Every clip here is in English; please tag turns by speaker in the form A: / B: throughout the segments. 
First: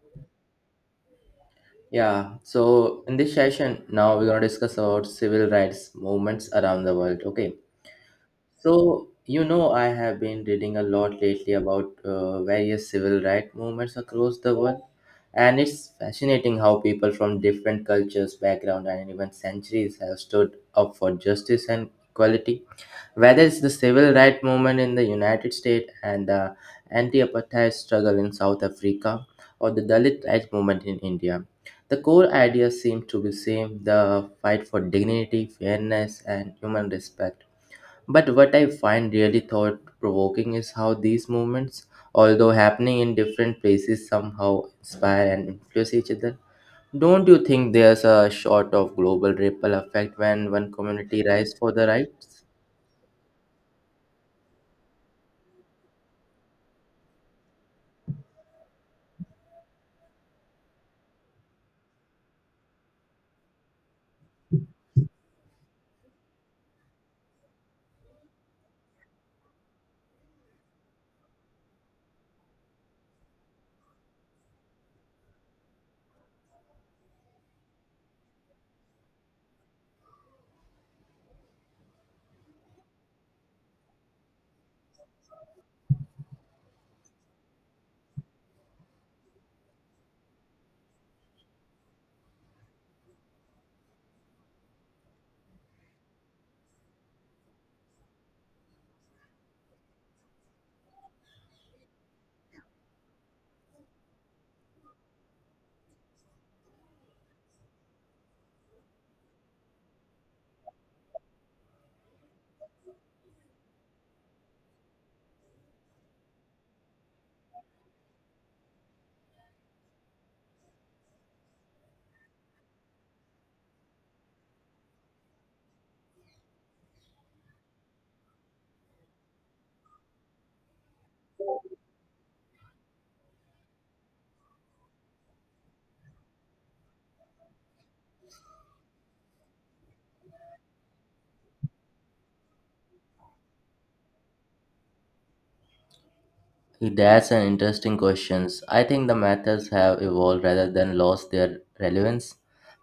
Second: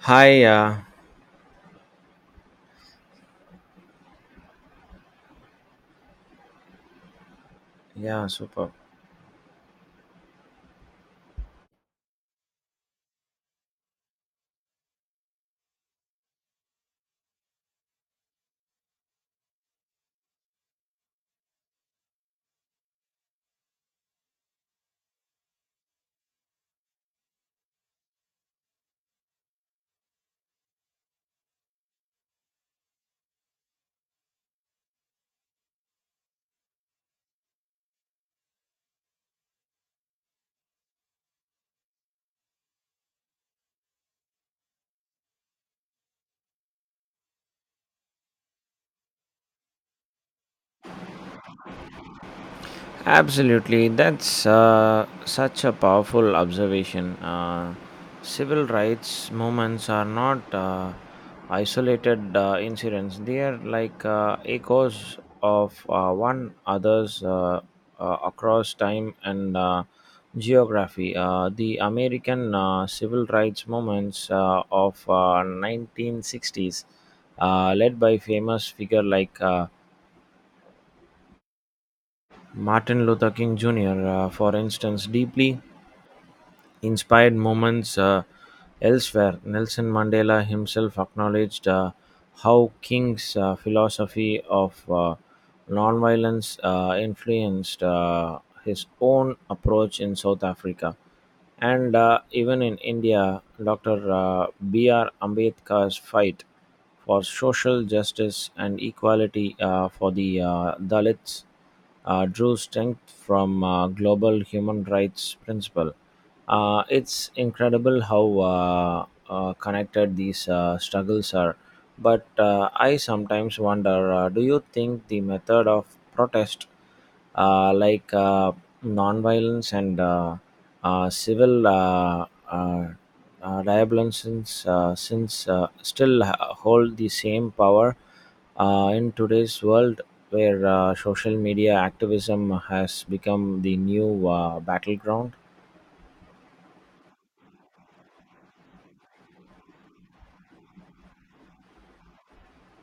A: Hi, uh,
B: Yeah, so in this session, now we're gonna discuss about civil rights movements around the world. Okay,
A: yeah, super.
B: I have been reading a lot lately about various civil rights movements across the world, and it's fascinating how people from different cultures, background, and even centuries have stood up for justice and equality. Whether it's the civil rights movement in the United States and the anti apartheid struggle in South Africa or the Dalit rights movement in India, the core ideas seem to be same the fight for dignity, fairness, and human respect. But what I find really thought provoking is how these movements, although happening in different places, somehow inspire and influence each other. Don't you think there's a sort of global ripple effect when one community rises for the rights?
A: Absolutely, that's such a powerful observation. Civil rights movements are not isolated incidents, they are like echoes of one another's, across time and geography. The American civil rights movements of 1960s, led by famous figure like Martin Luther King Jr., for instance, deeply inspired moments elsewhere. Nelson Mandela himself acknowledged how King's philosophy of nonviolence influenced his own approach in South Africa. And even in India, Dr. B.R. Ambedkar's fight for social justice and equality for the Dalits drew strength from global human rights principle. It's incredible how uh, connected these struggles are. But I sometimes wonder, do you think the method of protest, like nonviolence and civil uh, diabolicisms, since still hold the same power in today's world where social media activism has become the new battleground?
B: That's an interesting question. I think the methods have evolved rather than lost their relevance.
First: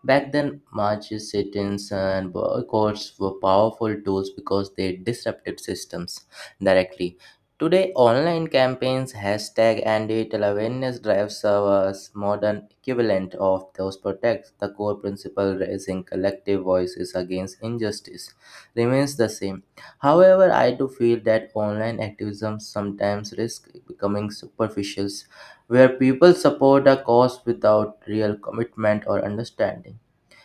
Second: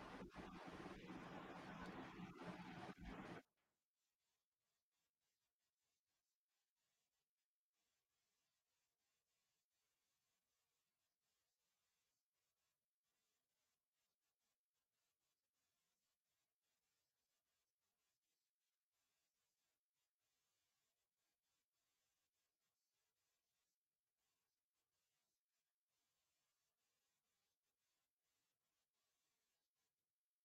B: Back then, marches, sit-ins, and boycotts were powerful tools because they disrupted systems directly. Today, online campaigns, hashtag, and digital awareness drives are a modern equivalent of those protects. The core principle, raising collective voices against injustice, remains the same. However, I do feel that online activism sometimes risks becoming superficial, where people support a cause without real commitment or understanding.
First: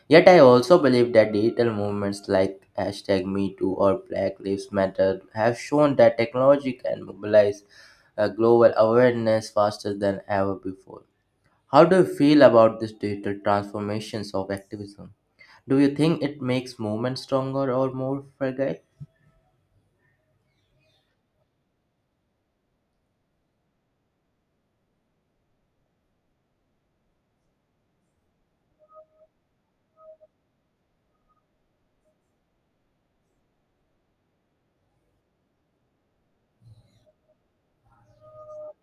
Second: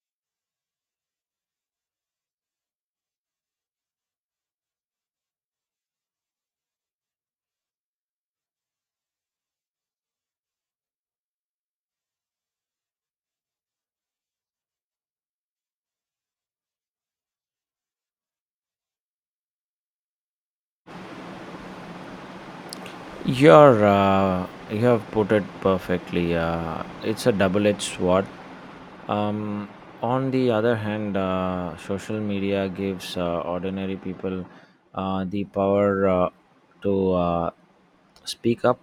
B: Yet, I also believe that digital movements like hashtag MeToo or Black Lives Matter have shown that technology can mobilize global awareness faster than ever before. How do you feel about these digital transformations of activism? Do you think it makes movements stronger or more fragile?
A: You have put it perfectly. It's a double edged sword. Um, on the other hand, social media gives ordinary people the power to speak up.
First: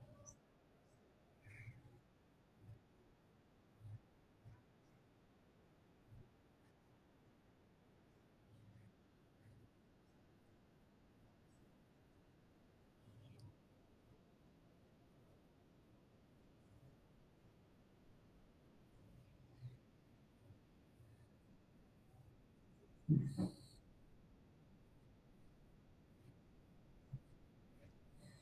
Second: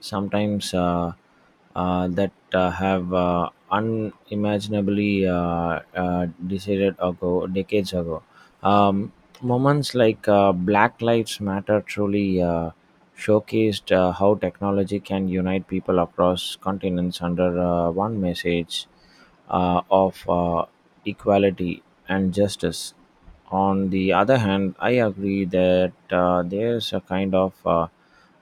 A: Sometimes that have unimaginably decades ago. Um, moments like Black Lives Matter truly showcased how technology can unite people across continents under one message of equality and justice. On the other hand, I agree that there's a kind of uh,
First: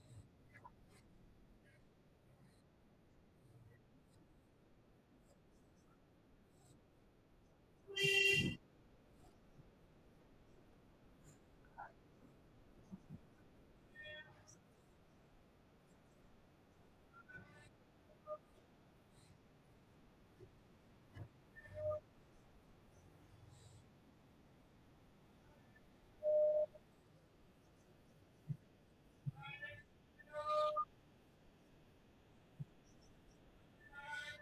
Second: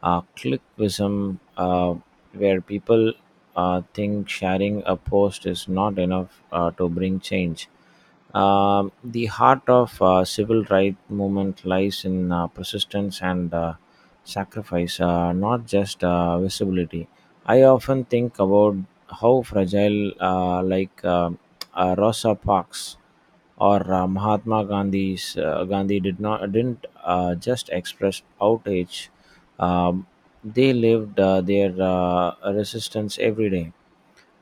A: uh, clickism where people think sharing a post is not enough to bring change. The heart of civil rights movement lies in persistence and sacrifice, not just visibility. I often think about how fragile, like Rosa Parks or Mahatma Gandhi didn't just express outrage. Um, they lived their resistance every day.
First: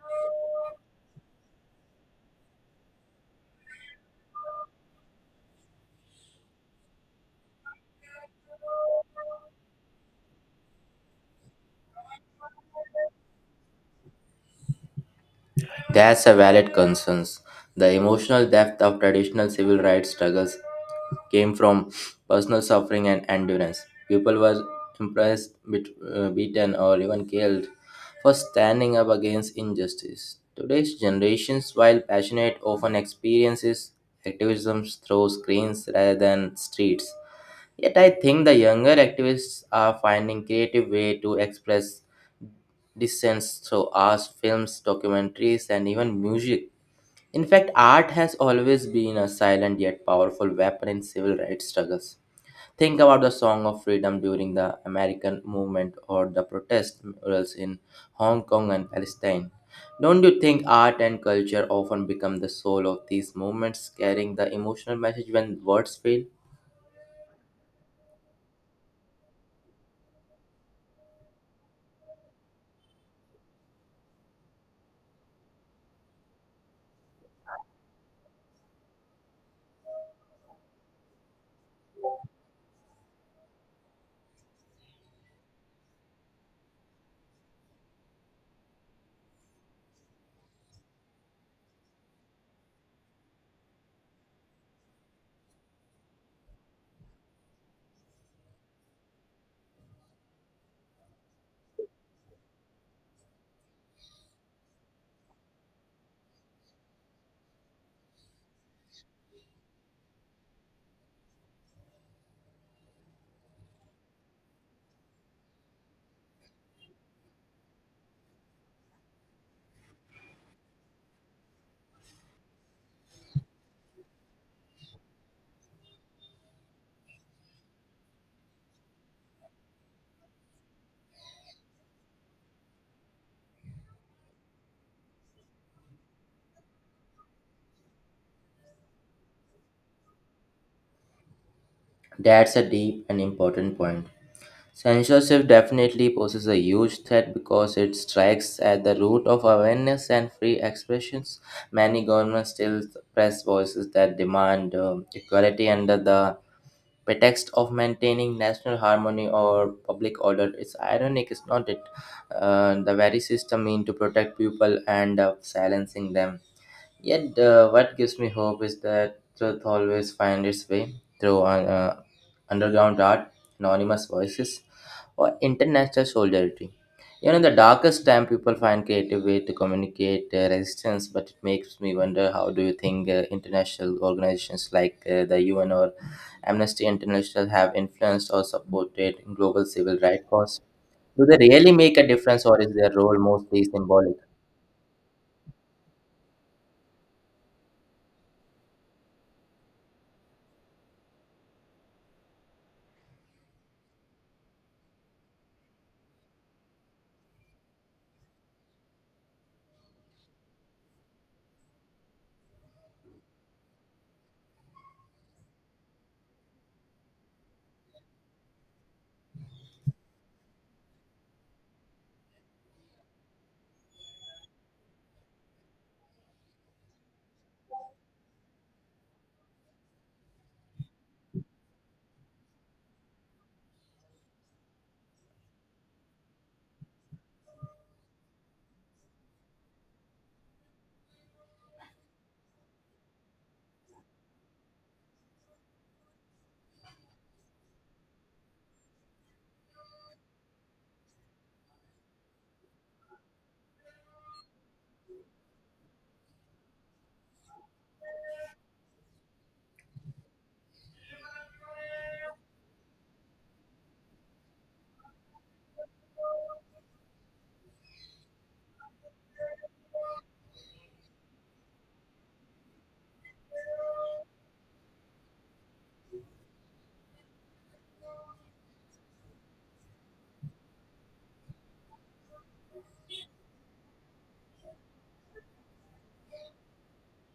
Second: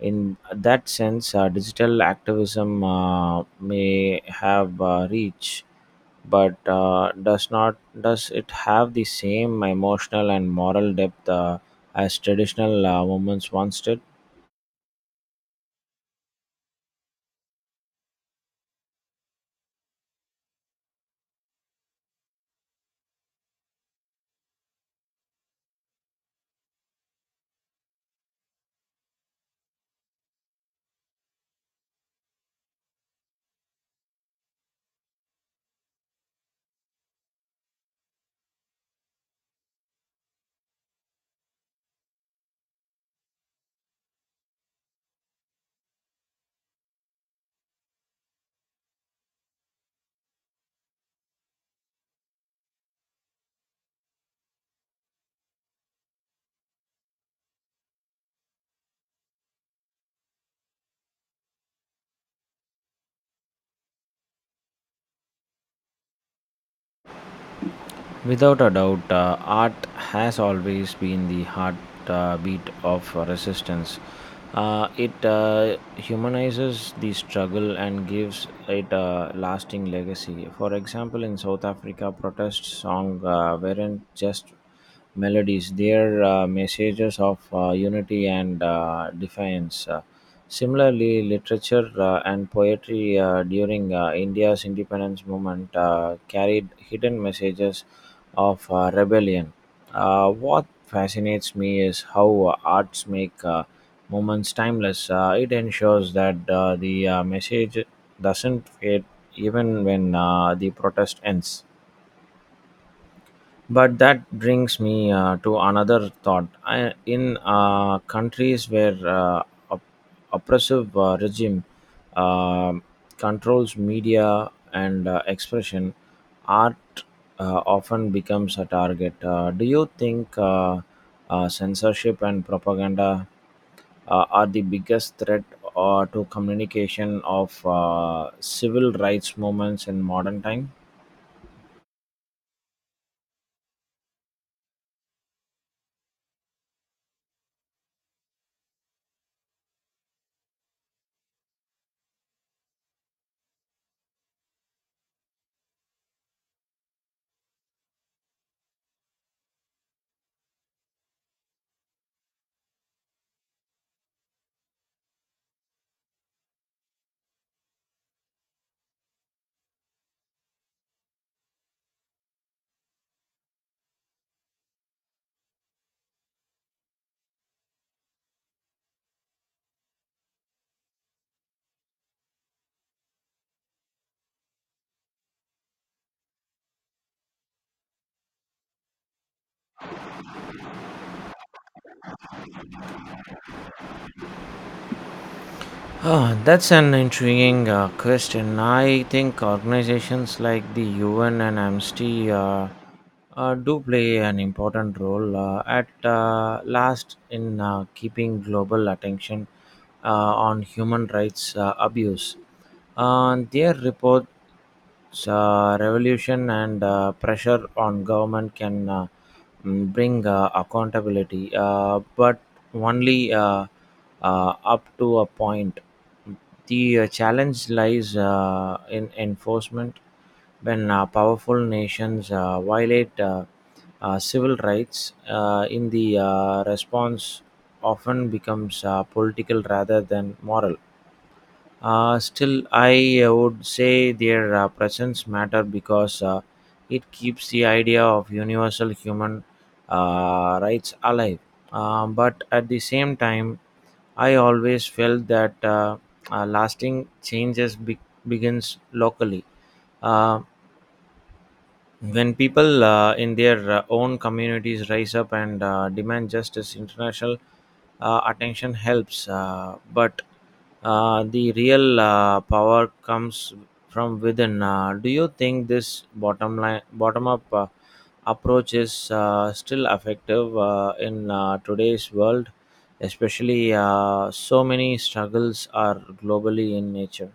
A: In that sense, digital activism may have reach, but does not does it have the same emotional and moral depth as traditional movements once did?
B: That's a valid concern. The emotional depth of traditional civil rights struggles came from personal suffering and endurance. People were impressed, bit, beaten, or even killed for standing up against injustice. Today's generations, while passionate, often experiences activism through screens rather than streets. Yet I think the younger activists are finding creative way to express dissent through arts, films, documentaries, and even music. In fact, art has always been a silent yet powerful weapon in civil rights struggles. Think about the Song of Freedom during the American movement or the protest murals in Hong Kong and Palestine. Don't you think art and culture often become the soul of these movements, carrying the emotional message when words fail?
A: Without a doubt, art has always been the heartbeat of resistance. It humanizes the struggle and gives it a lasting legacy. For example, in South Africa, protest songs weren't just melodies, their messages of unity and defiance. Similarly, literature and poetry during India's independence movement carried hidden messages of rebellion. What fascinates me is how arts make moments timeless. It ensures that the message doesn't fade even when the protest ends. But that brings me to another thought. I, in countries where op- oppressive regime uh, controls media and expression, art often becomes a target. Do you think censorship and propaganda are the biggest threat to communication of civil rights movements in modern time?
B: That's a deep and important point. Censorship definitely poses a huge threat because it strikes at the root of awareness and free expressions. Many governments still suppress voices that demand equality under the pretext of maintaining national harmony or public order. It's ironic, is not it? The very system meant to protect people and silencing them. Yet, what gives me hope is that truth always finds its way through uh, underground art, anonymous voices, or international solidarity. Even in the darkest time, people find creative way to communicate resistance. But it makes me wonder: How do you think international organizations like the UN or Amnesty International have influenced or supported global civil rights cause? Do they really make a difference, or is their role mostly symbolic?
A: Ah, that's an intriguing question. I think organizations like the UN and Amnesty do play an important role at last in keeping global attention uh, on human rights abuse. Their reports, revolution and pressure on government can bring accountability, but only up to a point. The challenge lies in enforcement when powerful nations violate civil rights in the response often becomes political rather than moral. Uh, still, I would say their presence matter because it keeps the idea of universal human rights alive. But at the same time, I always felt that lasting changes begins locally. Uh, when people in their own communities rise up and demand justice, international attention helps. But the real power comes from within. Do you think this bottom line, bottom up approach is still effective in today's world, especially so many struggles are globally in nature?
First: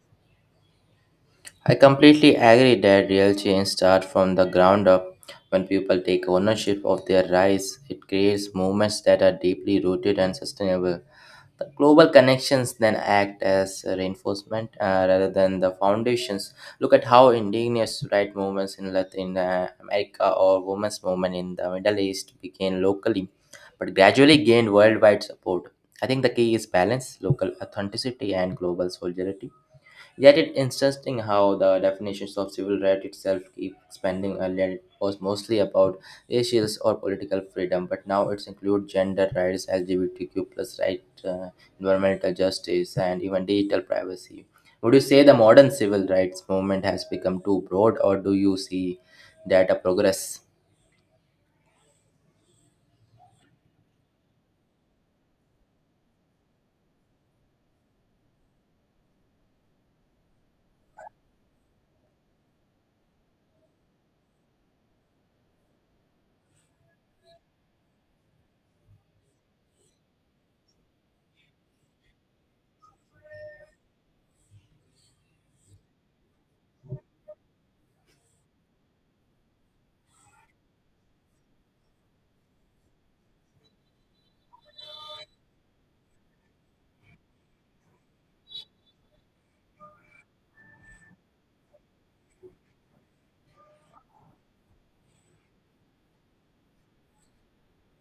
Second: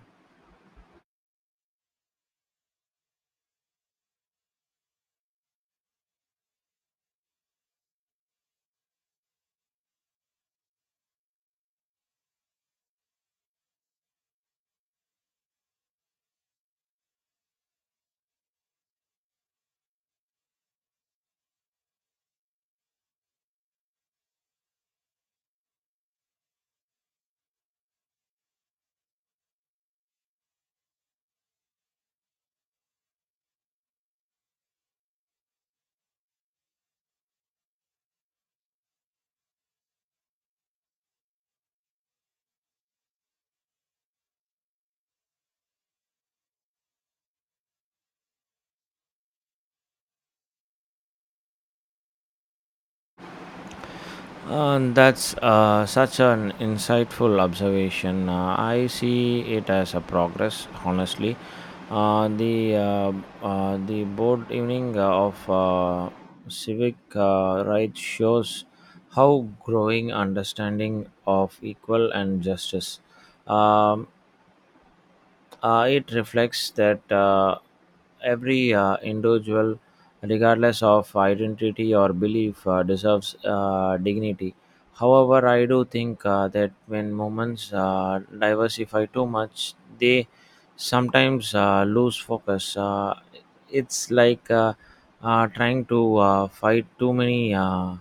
B: I completely agree that real change starts from the ground up. When people take ownership of their rights, it creates movements that are deeply rooted and sustainable. The global connections then act as a reinforcement rather than the foundations. Look at how indigenous right movements in Latin America or women's movement in the Middle East began locally, but gradually gained worldwide support. I think the key is balance, local authenticity, and global solidarity. Yet it's interesting how the definitions of civil right itself keep expanding. Earlier, it was mostly about racial or political freedom, but now it's include gender rights, LGBTQ plus right, environmental justice, and even digital privacy. Would you say the modern civil rights movement has become too broad, or do you see that a progress?
A: That's such an insightful observation. I see it as a progress, honestly. Uh, the uh, the board evening of civic rights shows how growing understanding of equal and justice. Um, it reflects that every individual, regardless of identity or belief, deserves dignity. However, I do think that when movements diversify too much, they sometimes lose focus. It's like trying to fight too many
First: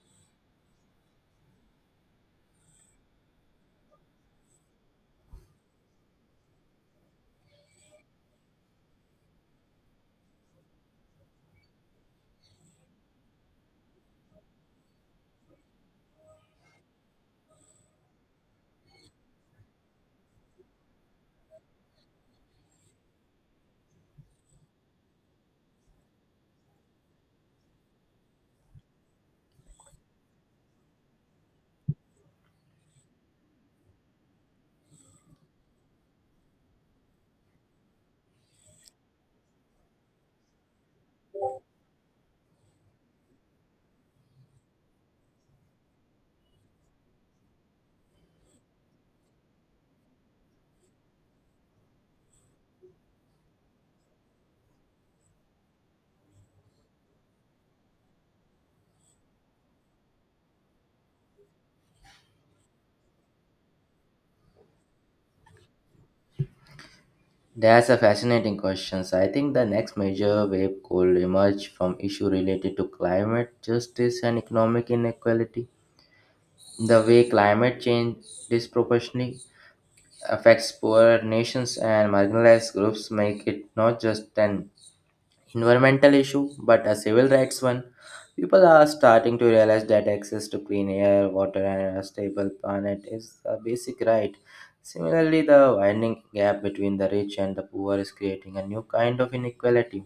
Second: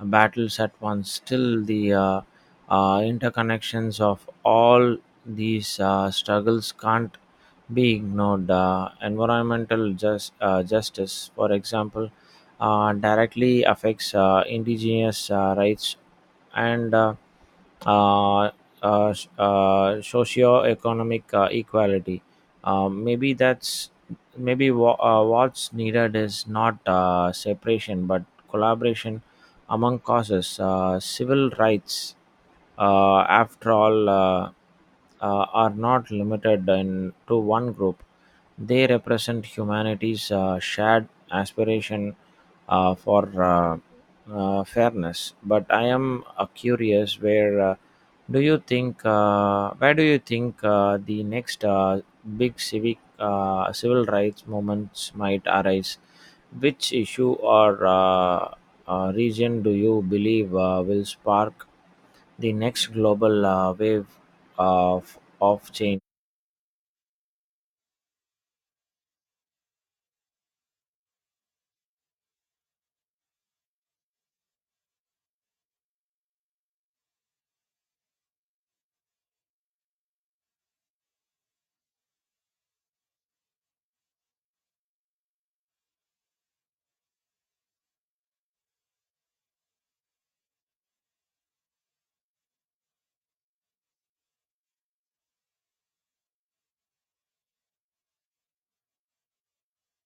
A: battles at once. Still, the interconnections of all these struggles can't be ignored. Environmental justice, for example, directly affects indigenous rights and uh, socio-economic equality. Um, maybe that's maybe what's needed is not separation but collaboration among causes. Civil rights, after all, are not to one group. They represent humanity's shared aspiration for fairness. But I am curious where do you think where do you think the next big civic civil rights movements might arise? Which issue or region do you believe will spark the next global wave of change?
B: That's a fascinating question. So I think the next major wave could emerge from issue related to climate justice and economic inequality. The way climate change disproportionately affects poorer nations and marginalized groups make it not just an environmental issue but a civil rights one. People are starting to realize that access to clean air, water, and a stable planet is a basic right. Similarly, the widening gap between the rich and the poor is creating a new kind of inequality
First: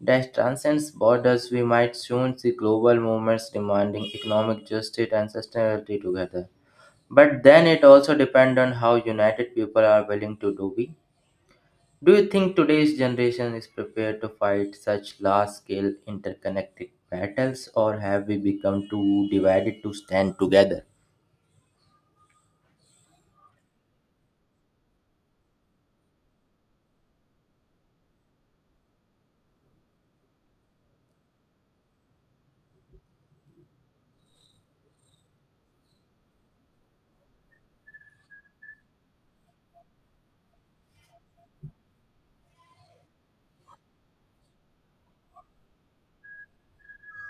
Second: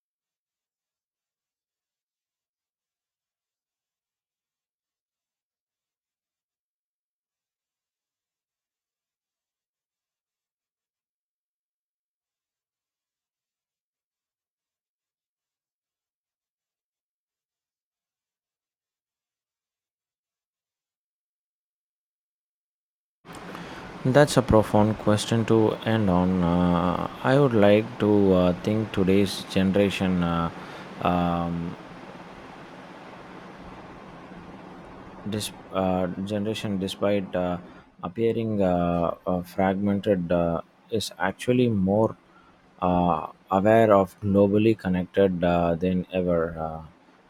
B: that transcends borders. We might soon see global movements demanding economic justice and sustainability together. But then it also depends on how united people are willing to do we. Do you think today's generation is prepared to fight such large scale interconnected battles, or have we become too divided to stand together?
A: That's a profound question to end on. I would like to think today's um, generation, despite appearing fragmented, is actually more aware of globally connected than ever.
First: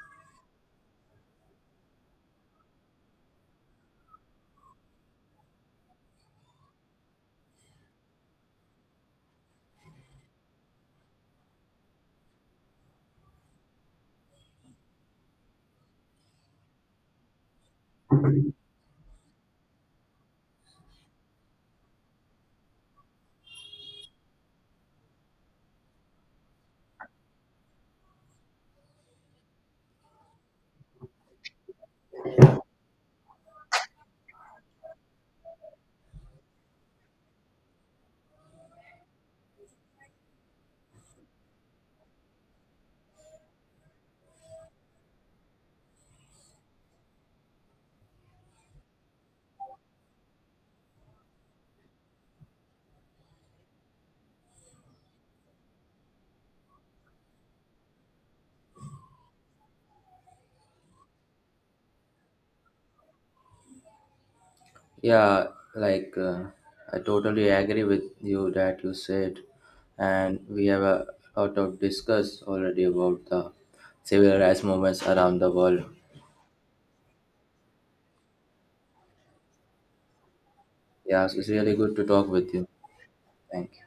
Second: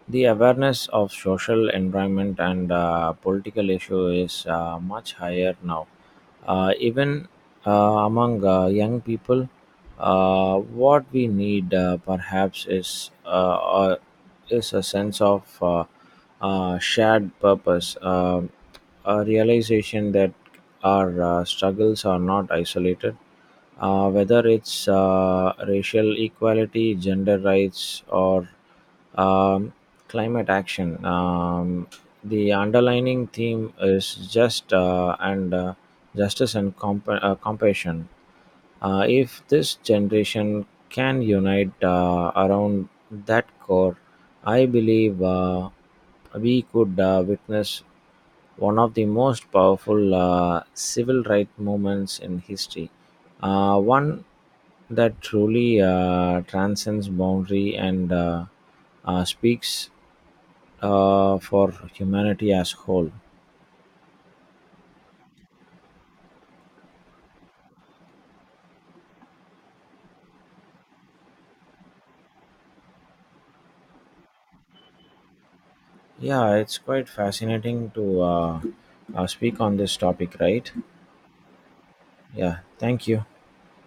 A: The awareness of social environment and political issue is much higher now even uh, among young people. What we need, perhaps, is or is a sense of shared purpose, a realization that our struggles are not isolated. Whether it's racial equality, gender rights, or um, climate action. The underlining theme is justice and compassion. If this generation can unite around that core, I believe we could witness one of the most powerful civil rights movements in history, one that truly transcends boundary and speaks for humanity as whole.
B: Yeah, like uh, I totally agree with you that you said, and we have a lot of discuss already about the civil rights movements around the world.
A: Yeah, it's quite fascinating to speak on this topic, right?
B: Yeah, so it's really good to talk with
A: Yeah,
B: you.
A: thank you.
B: Thank you.